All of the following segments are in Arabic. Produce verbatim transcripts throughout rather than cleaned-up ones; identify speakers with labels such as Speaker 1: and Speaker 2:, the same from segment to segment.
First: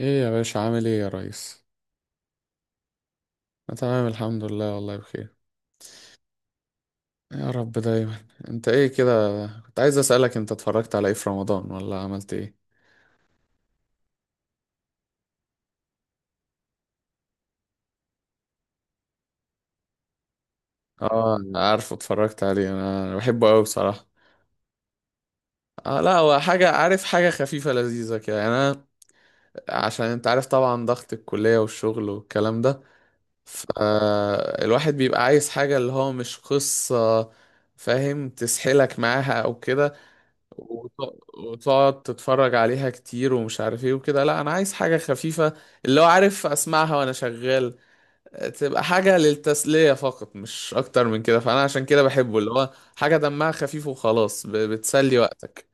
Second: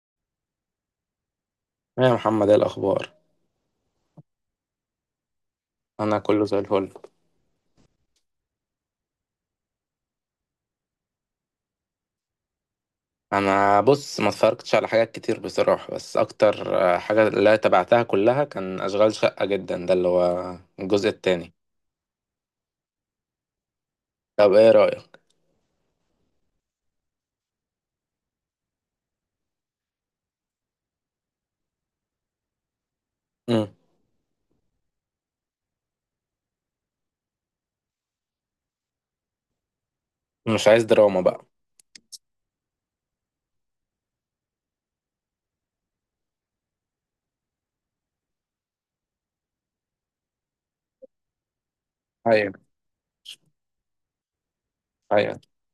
Speaker 1: ايه يا باشا، عامل ايه يا ريس؟
Speaker 2: إيه يا محمد، ايه الاخبار؟
Speaker 1: أنا تمام، الحمد لله، والله بخير.
Speaker 2: انا كله زي الفل.
Speaker 1: يا رب دايما. انت ايه كده؟ كنت عايز اسالك، انت اتفرجت على ايه في رمضان ولا عملت ايه؟
Speaker 2: انا بص، ما اتفرجتش على حاجات كتير بصراحه، بس اكتر آه، حاجه اللي تبعتها كلها كان اشغال شقه، جدا ده اللي هو الجزء
Speaker 1: اه،
Speaker 2: التاني.
Speaker 1: أنا عارفه، اتفرجت عليه. انا أنا بحبه قوي بصراحه.
Speaker 2: طب ايه رايك؟
Speaker 1: آه، لا، هو حاجه، عارف، حاجه خفيفه لذيذه كده يعني. انا عشان انت عارف طبعا، ضغط الكليه والشغل والكلام ده،
Speaker 2: مم.
Speaker 1: فالواحد بيبقى عايز حاجه اللي هو مش قصه، فاهم، تسحلك معاها او كده.
Speaker 2: مش عايز
Speaker 1: وت-
Speaker 2: دراما بقى.
Speaker 1: وتقعد تتفرج عليها كتير ومش عارف ايه وكده. لا، انا عايز حاجة خفيفة، اللي هو، عارف، اسمعها وانا شغال، تبقى حاجة للتسلية فقط، مش اكتر من كده. فانا عشان كده بحبه، اللي
Speaker 2: ايوه،
Speaker 1: هو حاجة دمها خفيف وخلاص، ب- بتسلي
Speaker 2: ايوه.
Speaker 1: وقتك،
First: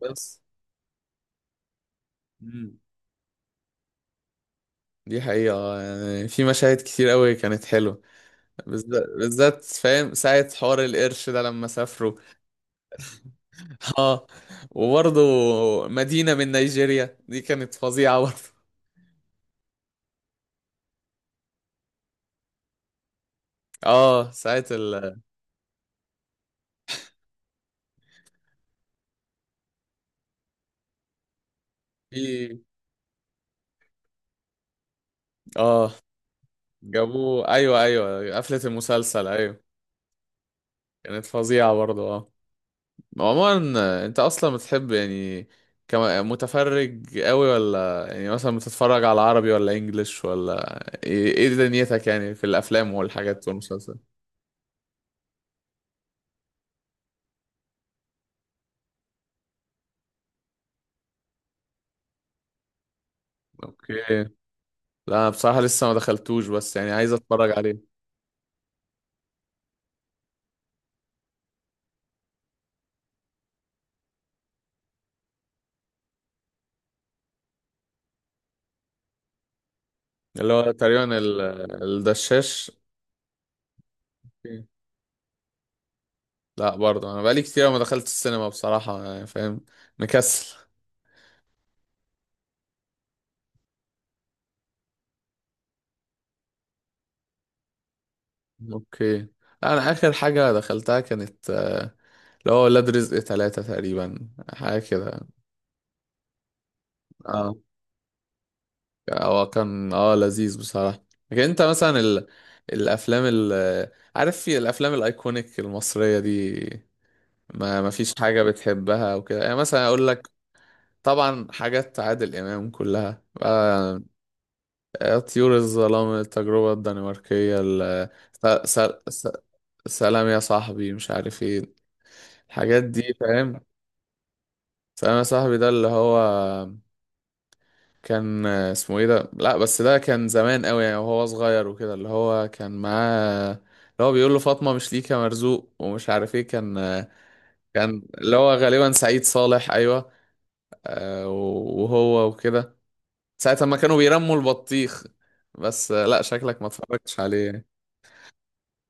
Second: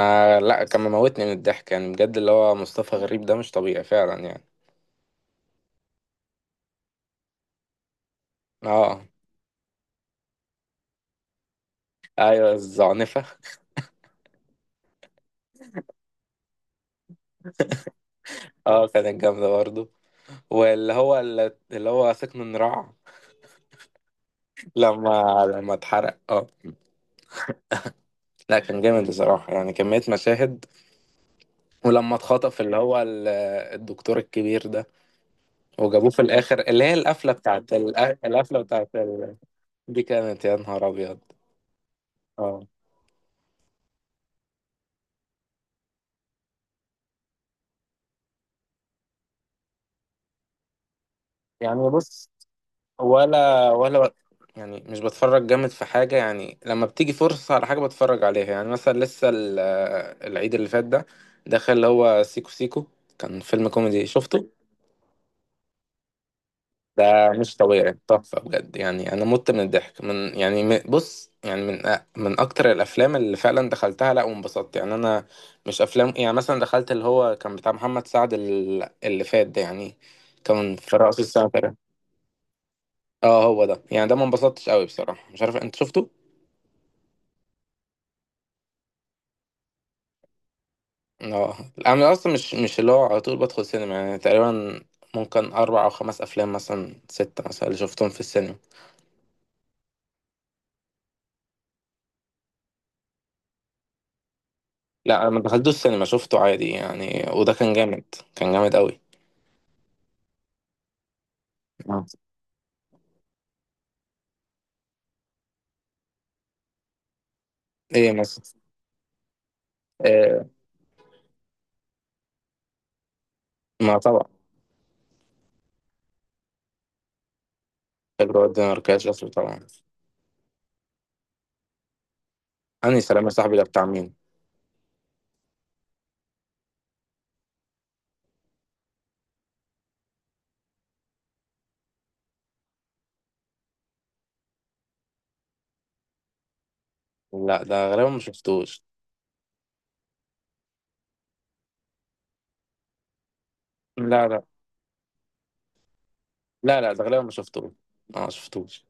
Speaker 1: بس.
Speaker 2: لا، كان مموتني من الضحك يعني، بجد اللي هو
Speaker 1: مم.
Speaker 2: مصطفى غريب ده مش طبيعي فعلا يعني.
Speaker 1: دي حقيقة. يعني في مشاهد كتير قوي كانت حلوة،
Speaker 2: اه،
Speaker 1: بالذات بالذات، فاهم، ساعة حوار القرش ده لما سافروا.
Speaker 2: ايوه الزعنفه.
Speaker 1: اه. وبرضه مدينة من نيجيريا دي كانت فظيعة برضه.
Speaker 2: اه كانت جامده برضه. واللي هو اللي هو سكن النراع،
Speaker 1: اه، ساعة ال.
Speaker 2: لما لما اتحرق. اه لا كان جامد بصراحة، يعني كمية مشاهد. ولما اتخطف
Speaker 1: في.
Speaker 2: اللي هو ال- الدكتور الكبير ده،
Speaker 1: اه.
Speaker 2: وجابوه في الآخر اللي هي القفلة
Speaker 1: جابوه،
Speaker 2: بتاعت
Speaker 1: ايوه،
Speaker 2: ال- آه،
Speaker 1: ايوه، قفلة
Speaker 2: القفلة بتاعت
Speaker 1: المسلسل،
Speaker 2: ال...
Speaker 1: ايوه.
Speaker 2: دي كانت يا نهار أبيض.
Speaker 1: كانت فظيعة برضه، اه.
Speaker 2: اه.
Speaker 1: عموما، آه، انت اصلا بتحب يعني، كم- متفرج قوي، ولا يعني مثلا بتتفرج على عربي ولا انجليش ولا ايه؟ إيه
Speaker 2: يعني
Speaker 1: دنيتك
Speaker 2: بص،
Speaker 1: يعني في الافلام والحاجات
Speaker 2: ولا
Speaker 1: والمسلسل؟
Speaker 2: ولا يعني مش بتفرج جامد في حاجة، يعني لما بتيجي فرصة على حاجة بتفرج عليها. يعني مثلا لسه ال- آه، العيد اللي فات ده دخل اللي هو سيكو سيكو، كان فيلم كوميدي،
Speaker 1: اوكي.
Speaker 2: شفته؟
Speaker 1: لا، أنا بصراحة لسه ما دخلتوش، بس يعني عايز
Speaker 2: ده
Speaker 1: اتفرج
Speaker 2: مش
Speaker 1: عليه.
Speaker 2: طبيعي، تحفة بجد يعني. أنا مت من الضحك من يعني م- بص يعني من أ- من أكتر الأفلام اللي فعلا دخلتها لأ وانبسطت يعني. أنا مش أفلام يعني، مثلا دخلت اللي هو كان بتاع محمد سعد ال- اللي فات ده يعني،
Speaker 1: اللي هو
Speaker 2: كان في
Speaker 1: تقريبا
Speaker 2: رأس
Speaker 1: ال-
Speaker 2: السنة تقريبا.
Speaker 1: الدشاش.
Speaker 2: اه هو ده، يعني ده ما
Speaker 1: أوكي.
Speaker 2: انبسطتش قوي بصراحة، مش عارف أنت شفته؟
Speaker 1: لا برضه، انا بقالي كتير ما دخلت السينما بصراحة، يعني فاهم، مكسل.
Speaker 2: اه. أنا أصلا مش مش اللي هو على طول بدخل سينما، يعني تقريبا ممكن أربع أو خمس أفلام، مثلا ستة مثلا اللي شفتهم في السينما.
Speaker 1: اوكي. انا اخر حاجة دخلتها كانت آه، اللي هو ولاد رزق ثلاثة تقريبا، حاجة كده.
Speaker 2: لا أنا ما دخلتوش السينما، شفته عادي يعني، وده
Speaker 1: اه،
Speaker 2: كان جامد. كان جامد قوي.
Speaker 1: هو كان اه لذيذ بصراحة. لكن انت مثلا
Speaker 2: آه.
Speaker 1: ال، الافلام ال، عارف، في الافلام الايكونيك المصرية دي ما ما
Speaker 2: إيه
Speaker 1: فيش حاجة
Speaker 2: مثلا؟
Speaker 1: بتحبها وكده؟ يعني مثلا اقول لك،
Speaker 2: آه.
Speaker 1: طبعا حاجات عادل امام كلها،
Speaker 2: ما
Speaker 1: آه،
Speaker 2: طبعا.
Speaker 1: آه، طيور الظلام، التجربة الدنماركية، ال... س...
Speaker 2: الواد ده ما
Speaker 1: س...
Speaker 2: ركبش
Speaker 1: س...
Speaker 2: أصله طبعا.
Speaker 1: سلام يا صاحبي، مش عارف ايه، الحاجات
Speaker 2: أنهي
Speaker 1: دي،
Speaker 2: سلام يا صاحبي
Speaker 1: فاهم.
Speaker 2: ده بتاع مين؟
Speaker 1: سلام يا صاحبي ده اللي هو، كان اسمه ايه ده؟ لا، بس ده كان زمان قوي يعني، وهو صغير وكده، اللي هو كان معاه، اللي هو بيقول له فاطمة مش ليك يا مرزوق، ومش عارف ايه كان.
Speaker 2: لا ده
Speaker 1: كان
Speaker 2: غالبا ما
Speaker 1: اللي هو
Speaker 2: شفتوش.
Speaker 1: غالبا سعيد صالح، ايوه. آه، وهو وكده، ساعة ما كانوا
Speaker 2: لا
Speaker 1: بيرموا
Speaker 2: لا.
Speaker 1: البطيخ. بس آه، لا، شكلك ما
Speaker 2: لا لا، ده
Speaker 1: اتفرجتش
Speaker 2: غالبا ما
Speaker 1: عليه يعني.
Speaker 2: شفتوش. اه ما شفتوش.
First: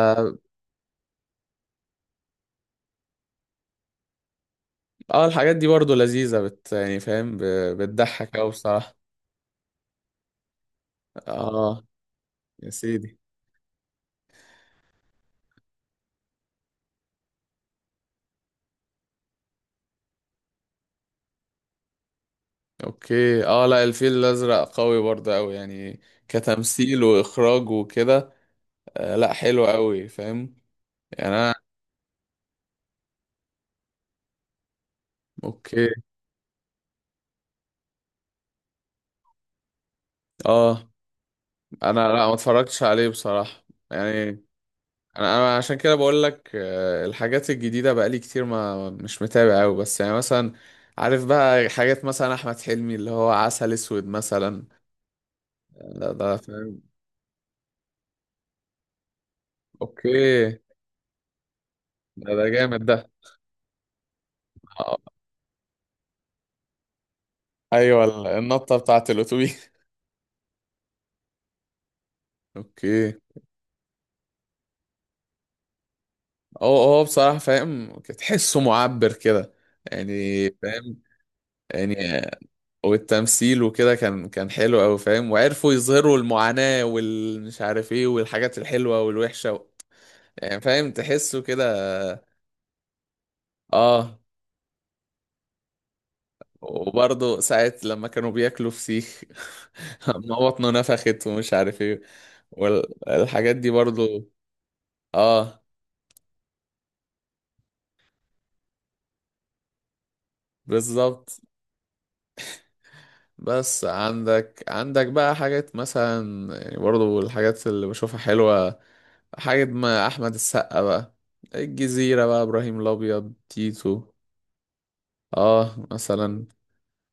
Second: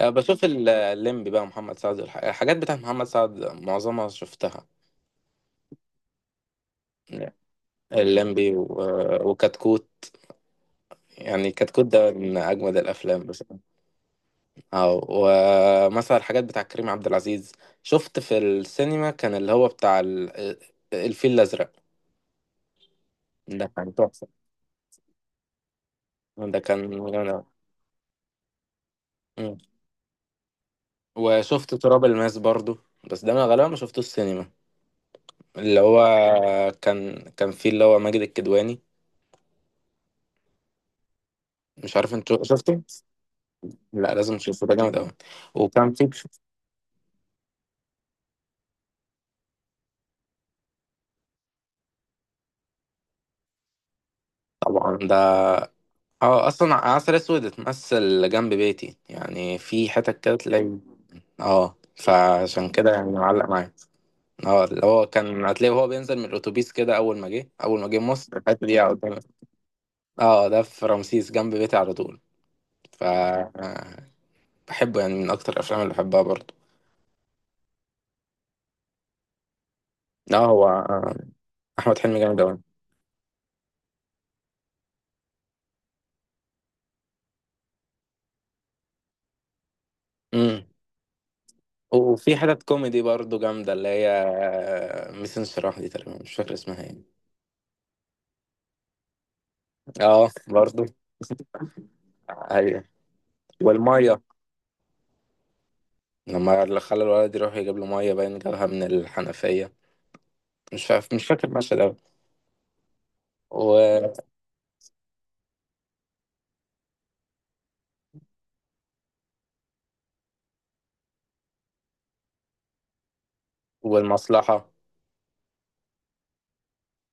Speaker 2: آه، بشوف ال- الليمبي بقى محمد سعد والح- الحاجات بتاعت محمد سعد، معظمها شفتها.
Speaker 1: آه، الحاجات دي برضو لذيذة، بت يعني فاهم، ب- بتضحك قوي
Speaker 2: الليمبي و-
Speaker 1: بصراحة.
Speaker 2: وكتكوت، يعني
Speaker 1: اه،
Speaker 2: كتكوت ده من
Speaker 1: يا
Speaker 2: أجمد
Speaker 1: سيدي.
Speaker 2: الأفلام بصراحة. اه. ومثلا الحاجات بتاع كريم عبد العزيز، شفت في السينما كان اللي هو بتاع ال- الفيل الأزرق.
Speaker 1: اوكي، اه،
Speaker 2: ده
Speaker 1: لا،
Speaker 2: كان
Speaker 1: الفيل
Speaker 2: تحفة.
Speaker 1: الازرق قوي برضه، قوي يعني
Speaker 2: ده كان
Speaker 1: كتمثيل
Speaker 2: جامد أوي.
Speaker 1: واخراج وكده. آه، لا،
Speaker 2: مم.
Speaker 1: حلو قوي فاهم. يعني انا،
Speaker 2: وشفت تراب الماس برضو، بس ده انا غالبا ما شفتوش السينما. اللي
Speaker 1: اوكي،
Speaker 2: هو كان كان فيه اللي هو ماجد الكدواني،
Speaker 1: اه،
Speaker 2: مش
Speaker 1: انا
Speaker 2: عارف
Speaker 1: لا،
Speaker 2: انت
Speaker 1: ما
Speaker 2: شو-
Speaker 1: اتفرجتش
Speaker 2: شفته.
Speaker 1: عليه بصراحة
Speaker 2: لا
Speaker 1: يعني.
Speaker 2: لازم تشوفه، ده جامد قوي.
Speaker 1: انا انا عشان
Speaker 2: وكان
Speaker 1: كده
Speaker 2: فيه.
Speaker 1: بقول لك، آه الحاجات الجديدة بقالي كتير ما مش متابع قوي، بس يعني مثلا، عارف بقى، حاجات مثلا احمد حلمي اللي هو عسل اسود مثلا،
Speaker 2: طبعا ده.
Speaker 1: ده ده
Speaker 2: اه
Speaker 1: فاهم.
Speaker 2: اصلا عسل اسود اتمثل جنب بيتي، يعني في حتت كده
Speaker 1: اوكي،
Speaker 2: تلاقي. اه،
Speaker 1: ده ده
Speaker 2: فعشان
Speaker 1: جامد
Speaker 2: كده
Speaker 1: ده.
Speaker 2: يعني معلق معايا. اه اللي
Speaker 1: آه،
Speaker 2: هو كان هتلاقيه وهو بينزل من الاتوبيس كده، اول ما جه اول ما جه مصر،
Speaker 1: ايوه،
Speaker 2: الحته
Speaker 1: النطة
Speaker 2: دي
Speaker 1: بتاعت
Speaker 2: قدامي.
Speaker 1: الاتوبيس.
Speaker 2: اه ده في رمسيس جنب بيتي على طول. ف
Speaker 1: اوكي.
Speaker 2: آه، بحبه، يعني من اكتر الافلام اللي بحبها برضه.
Speaker 1: هو هو بصراحة، فاهم، تحسه معبر كده،
Speaker 2: لا
Speaker 1: يعني
Speaker 2: هو
Speaker 1: فاهم،
Speaker 2: آه،
Speaker 1: يعني
Speaker 2: احمد حلمي جامد اوي.
Speaker 1: والتمثيل وكده كان كان حلو أوي، فاهم، وعرفوا يظهروا المعاناة والمش عارف ايه، والحاجات الحلوة والوحشة، و... يعني
Speaker 2: امم.
Speaker 1: فاهم، تحسه كده.
Speaker 2: وفي حتت كوميدي برضه جامده اللي هي
Speaker 1: اه،
Speaker 2: آه، ميس انشراح دي، تقريبا مش فاكر اسمها ايه.
Speaker 1: وبرضه ساعة لما كانوا بياكلوا فسيخ،
Speaker 2: اه
Speaker 1: ما بطنه
Speaker 2: برضه.
Speaker 1: نفخت ومش عارف ايه
Speaker 2: ايوه.
Speaker 1: والحاجات دي
Speaker 2: والميه
Speaker 1: برضه. اه،
Speaker 2: لما اللي خلى الولد يروح يجيب له ميه، باين جابها من الحنفيه. مش فاكر مش
Speaker 1: بالظبط.
Speaker 2: فاكر المشهد اوي.
Speaker 1: بس
Speaker 2: و...
Speaker 1: عندك عندك بقى حاجات مثلا، يعني برضو الحاجات اللي بشوفها حلوة، حاجة ما أحمد السقا بقى، الجزيرة بقى، إبراهيم الأبيض، تيتو.
Speaker 2: والمصلحه.
Speaker 1: اه مثلا،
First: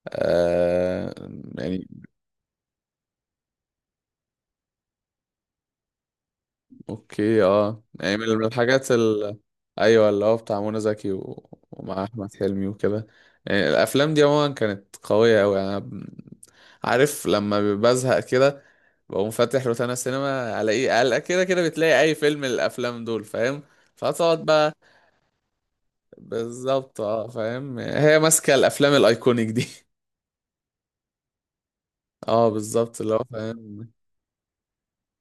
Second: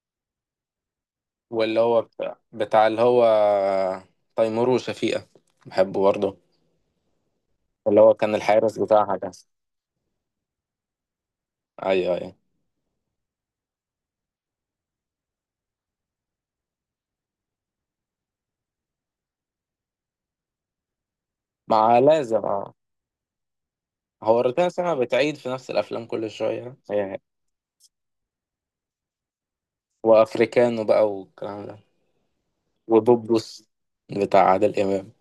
Speaker 1: آه،
Speaker 2: واللي
Speaker 1: يعني.
Speaker 2: هو بتاع, بتاع اللي هو آه، تيمور وشفيقه، بحبه برضه.
Speaker 1: اوكي، اه،
Speaker 2: اللي هو
Speaker 1: يعني من
Speaker 2: كان
Speaker 1: من
Speaker 2: الحارس
Speaker 1: الحاجات
Speaker 2: بتاعها ده.
Speaker 1: ال، ايوه اللي هو بتاع منى زكي، و... ومع
Speaker 2: ايوه،
Speaker 1: احمد
Speaker 2: ايوه.
Speaker 1: حلمي وكده، يعني الافلام دي عموما كانت قويه قوي. انا ب- عارف، لما بزهق كده بقوم فاتح روتانا سينما، الاقي قلق كده كده
Speaker 2: مع
Speaker 1: بتلاقي اي فيلم
Speaker 2: لازم
Speaker 1: من
Speaker 2: اه.
Speaker 1: الافلام دول، فاهم،
Speaker 2: هو
Speaker 1: فتقعد
Speaker 2: الروتانا
Speaker 1: بقى.
Speaker 2: ساعة بتعيد في نفس الأفلام كل شوية
Speaker 1: بالظبط،
Speaker 2: يعني.
Speaker 1: اه، فاهم، هي ماسكه الافلام الايكونيك دي.
Speaker 2: وأفريكانو بقى والكلام ده،
Speaker 1: اه، بالظبط، اللي هو،
Speaker 2: وبوبوس
Speaker 1: فاهم.
Speaker 2: بتاع عادل إمام.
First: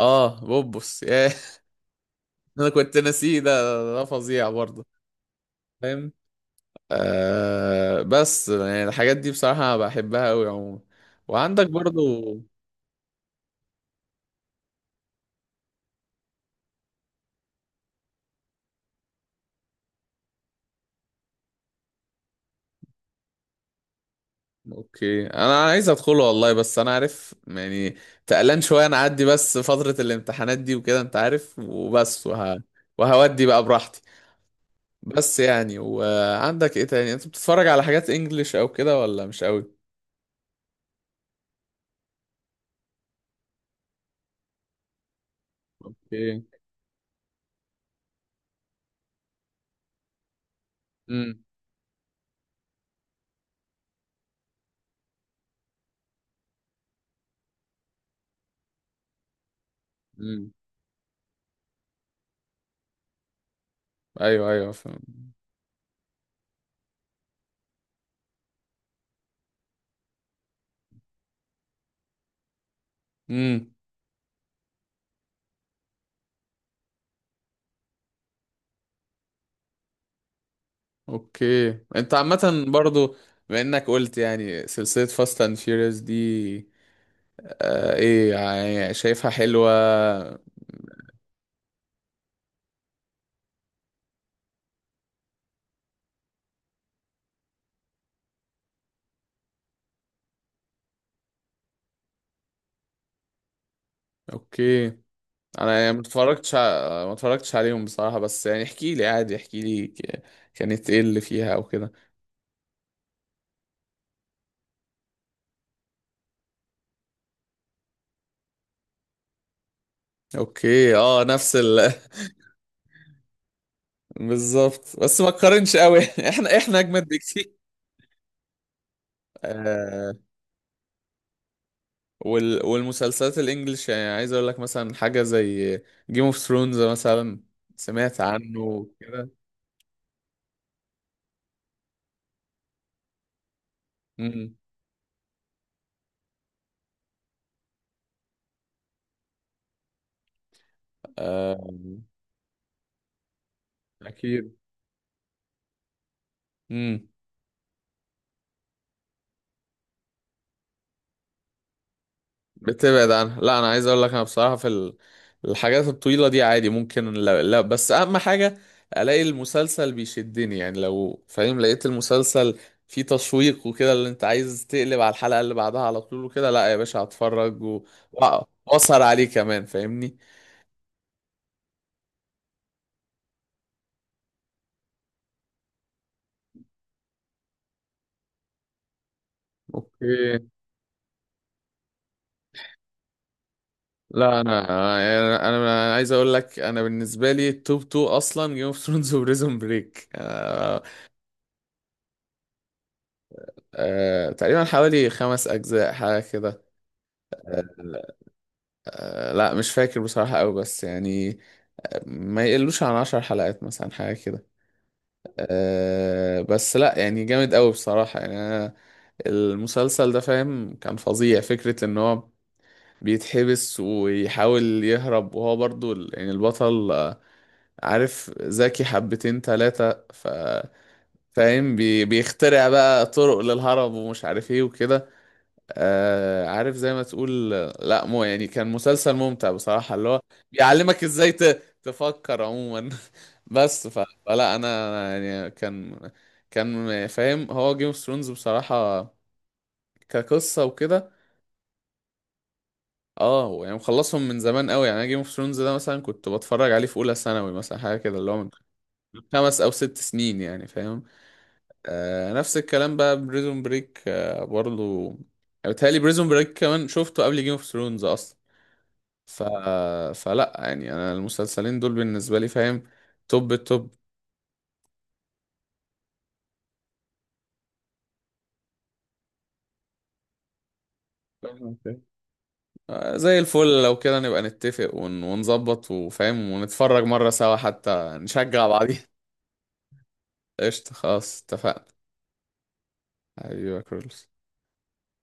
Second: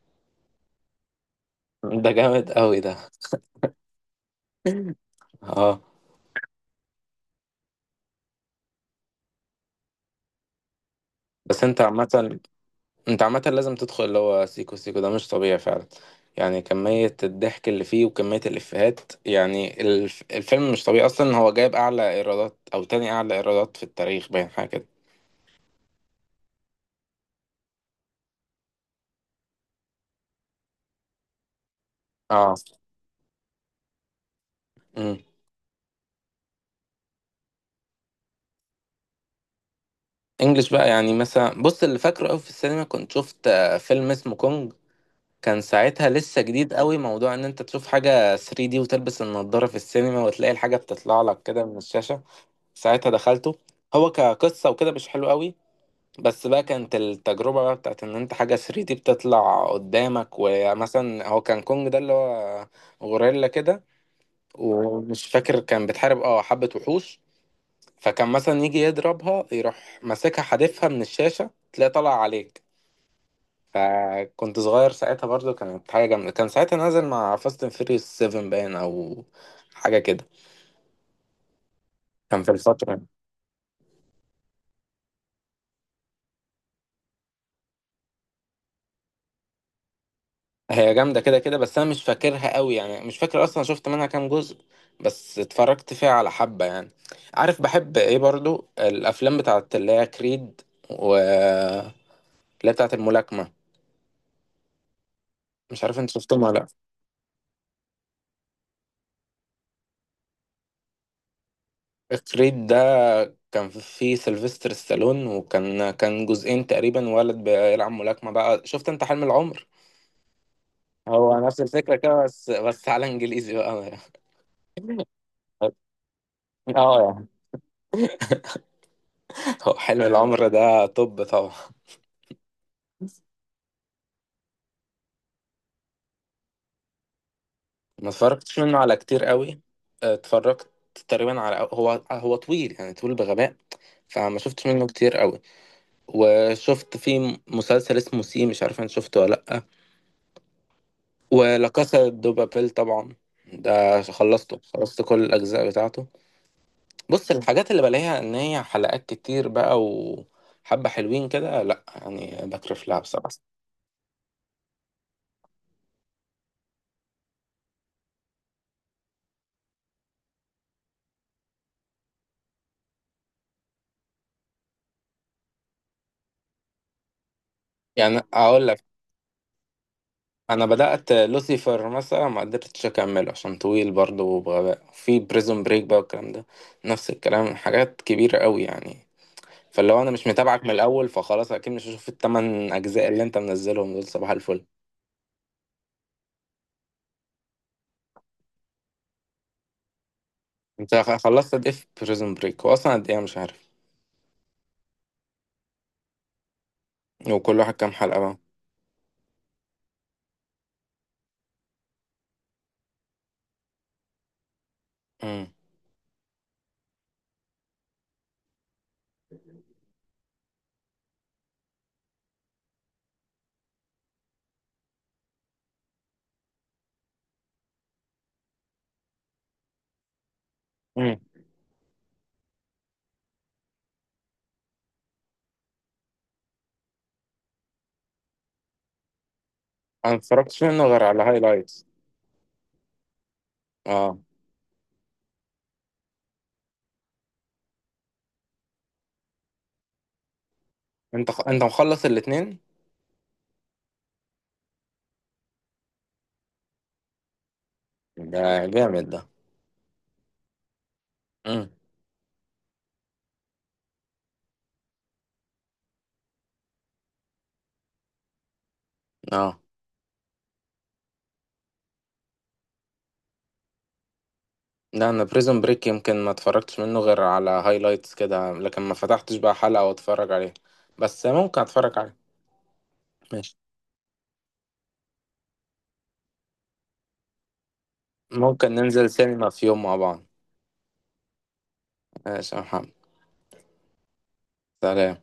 Speaker 1: اه، بوبس، ياه.
Speaker 2: ده جامد
Speaker 1: انا
Speaker 2: قوي ده.
Speaker 1: كنت ناسيه ده، ده فظيع برضه،
Speaker 2: اه.
Speaker 1: فاهم. آه بس يعني الحاجات دي بصراحة بحبها أوي عموما،
Speaker 2: بس
Speaker 1: وعندك
Speaker 2: انت
Speaker 1: برضو.
Speaker 2: عامة، انت عامة لازم تدخل اللي هو سيكو سيكو، ده مش طبيعي فعلا. يعني كمية الضحك اللي فيه وكمية الإفيهات، يعني الف... الفيلم مش طبيعي أصلا، هو جايب أعلى إيرادات أو تاني أعلى إيرادات في التاريخ باين، حاجة كده.
Speaker 1: اوكي، انا عايز ادخله والله، بس انا عارف يعني، تقلان شوية. انا اعدي بس فترة الامتحانات دي وكده انت عارف، وبس
Speaker 2: اه.
Speaker 1: وه... وهودي بقى براحتي.
Speaker 2: امم.
Speaker 1: بس يعني، وعندك ايه تاني؟ انت بتتفرج على حاجات انجليش او كده، ولا مش قوي؟
Speaker 2: انجلش بقى، يعني مثلا بص اللي فاكره قوي في السينما كنت شفت آه، فيلم اسمه كونج. كان ساعتها لسه
Speaker 1: اوكي.
Speaker 2: جديد قوي، موضوع ان انت تشوف حاجة ثري دي وتلبس النضارة في السينما وتلاقي الحاجة بتطلع لك
Speaker 1: امم.
Speaker 2: كده من الشاشة. ساعتها دخلته. هو كقصة وكده مش حلو قوي، بس بقى كانت التجربة بقى بتاعت ان انت حاجة ثري دي بتطلع قدامك.
Speaker 1: امم.
Speaker 2: ومثلا هو كان كونج ده اللي هو غوريلا كده،
Speaker 1: ايوه، ايوه، فاهم.
Speaker 2: ومش فاكر كان بتحارب اه حبة وحوش. فكان مثلا يجي يضربها، يروح ماسكها حادفها من الشاشة، تلاقي طلع عليك.
Speaker 1: امم.
Speaker 2: فكنت صغير ساعتها برضو، كانت حاجة جامدة. كان ساعتها نازل مع فاست اند فيريوس سفن باين، أو حاجة كده.
Speaker 1: اوكي. انت
Speaker 2: كان في
Speaker 1: عامة
Speaker 2: الفترة.
Speaker 1: برضو، بما انك قلت يعني سلسلة فاست اند فيوريوس دي، آه ايه يعني، شايفها حلوة؟
Speaker 2: هي جامدة كده كده بس، أنا مش فاكرها قوي يعني، مش فاكر أصلا شفت منها كام جزء، بس اتفرجت فيها على حبة يعني. عارف بحب إيه برضو؟ الأفلام بتاعت اللي هي كريد و اللي هي بتاعت الملاكمة،
Speaker 1: اوكي، انا
Speaker 2: مش
Speaker 1: يعني
Speaker 2: عارف
Speaker 1: ما
Speaker 2: انت شفتهم
Speaker 1: اتفرجتش
Speaker 2: ولا
Speaker 1: ع- ما اتفرجتش عليهم بصراحة، بس يعني احكي لي عادي، احكي لي ك- كانت ايه اللي فيها او كده.
Speaker 2: لأ. كريد ده كان فيه سيلفستر ستالون، وكان كان جزئين تقريبا، ولد بيلعب ملاكمة بقى، شفت انت حلم العمر؟
Speaker 1: اوكي، اه،
Speaker 2: هو
Speaker 1: نفس
Speaker 2: نفس
Speaker 1: ال.
Speaker 2: الفكرة كده، بس بس على انجليزي بقى.
Speaker 1: بالظبط، بس ما تقارنش قوي. احنا احنا
Speaker 2: اه
Speaker 1: اجمد
Speaker 2: يعني.
Speaker 1: بكتير.
Speaker 2: هو حلم
Speaker 1: آه.
Speaker 2: العمر ده طب طبعا.
Speaker 1: وال... والمسلسلات الانجليش، يعني عايز اقول لك مثلا حاجة زي جيم اوف ثرونز مثلا،
Speaker 2: ما
Speaker 1: سمعت
Speaker 2: اتفرجتش منه
Speaker 1: عنه
Speaker 2: على كتير
Speaker 1: كده؟
Speaker 2: قوي. اتفرجت تقريبا على هو هو طويل يعني، طويل بغباء، فما
Speaker 1: امم.
Speaker 2: شفتش منه كتير قوي. وشفت في مسلسل اسمه سي، مش عارف انت شفته ولا لأ. ولا
Speaker 1: آه،
Speaker 2: كاسا دو بابيل طبعا، ده
Speaker 1: اكيد.
Speaker 2: خلصته، خلصت كل الأجزاء بتاعته.
Speaker 1: امم.
Speaker 2: بص الحاجات اللي بلاقيها إن هي حلقات كتير بقى وحبة حلوين كده، لأ يعني بكرف لها
Speaker 1: بتبعد
Speaker 2: بصراحة.
Speaker 1: عنها. لا، انا عايز اقول لك، انا بصراحه في ال- الحاجات الطويله دي عادي ممكن. لا، لا، بس اهم حاجه الاقي المسلسل بيشدني، يعني لو فاهم لقيت المسلسل فيه تشويق وكده، اللي انت عايز تقلب على الحلقه اللي بعدها على طول وكده، لا يا باشا، هتفرج و-
Speaker 2: يعني
Speaker 1: وأ-
Speaker 2: اقول لك
Speaker 1: واسهر عليه كمان فاهمني.
Speaker 2: انا بدات لوسيفر مثلا، ما قدرتش اكمله عشان طويل برضه وبغباء. في بريزون بريك بقى والكلام ده، نفس الكلام حاجات كبيره قوي يعني. فلو انا مش
Speaker 1: اوكي،
Speaker 2: متابعك من الاول، فخلاص اكيد مش هشوف الثمان اجزاء اللي انت منزلهم دول صباح
Speaker 1: لا، انا
Speaker 2: الفل.
Speaker 1: انا أنا عايز اقول لك، انا بالنسبه لي التوب اتنين اصلا جيم اوف ثرونز وبريزون بريك، أه.
Speaker 2: انت خ- خلصت قد ايه في بريزون بريك؟ واصلا قد ايه أنا مش عارف.
Speaker 1: أه، تقريبا حوالي خمس اجزاء، حاجه كده.
Speaker 2: وكل واحد كام حلقه بقى؟
Speaker 1: آه، لا مش فاكر بصراحة أوي، بس يعني ما يقلوش عن عشر حلقات مثلا، حاجة كده.
Speaker 2: امم.
Speaker 1: أه، بس لا، يعني جامد أوي بصراحة. يعني أنا المسلسل ده، فاهم، كان فظيع. فكرة إن هو بيتحبس ويحاول يهرب، وهو برضو ال- يعني البطل، آه، عارف، ذكي حبتين تلاتة، ف
Speaker 2: امم.
Speaker 1: فاهم، بي بيخترع بقى طرق للهرب ومش عارف ايه وكده. آه، عارف، زي ما تقول. لا مو، يعني كان مسلسل ممتع بصراحة، اللي
Speaker 2: انا
Speaker 1: هو
Speaker 2: متفرجتش منه
Speaker 1: بيعلمك
Speaker 2: غير على
Speaker 1: ازاي ت،
Speaker 2: هايلايتس.
Speaker 1: تفكر عموما. بس ف،
Speaker 2: اه.
Speaker 1: فلا انا، أنا يعني كان كان فاهم، هو جيم اوف ثرونز بصراحة كقصة وكده.
Speaker 2: انت خ... انت مخلص الاثنين؟
Speaker 1: اه، يعني مخلصهم من زمان قوي. يعني انا جيم اوف ثرونز ده مثلا كنت بتفرج عليه في اولى ثانوي، مثلا حاجة كده، اللي هو
Speaker 2: ده
Speaker 1: من
Speaker 2: جامد ده.
Speaker 1: خمس او ست سنين، يعني فاهم.
Speaker 2: امم.
Speaker 1: آه، نفس الكلام بقى بريزون بريك، آه برضو يعني، بيتهيألي بريزون بريك كمان شفته قبل جيم اوف ثرونز اصلا. ف،
Speaker 2: اه.
Speaker 1: فلا يعني، انا المسلسلين دول بالنسبه لي، فاهم، توب التوب.
Speaker 2: لا انا بريزون بريك يمكن ما اتفرجتش منه غير على هايلايتس كده، لكن ما فتحتش بقى حلقة واتفرج عليه، بس ممكن
Speaker 1: فاهم
Speaker 2: اتفرج
Speaker 1: إزاي؟
Speaker 2: عليه.
Speaker 1: آه، زي
Speaker 2: ماشي.
Speaker 1: الفل، لو كده نبقى نتفق ون... ونظبط، وفاهم، ونتفرج مره سوا حتى نشجع
Speaker 2: ممكن
Speaker 1: بعضينا.
Speaker 2: ننزل سينما في يوم مع بعض.
Speaker 1: قشطه، خلاص اتفقنا.
Speaker 2: ماشي يا محمد.
Speaker 1: ايوه، كرولس.
Speaker 2: سلام.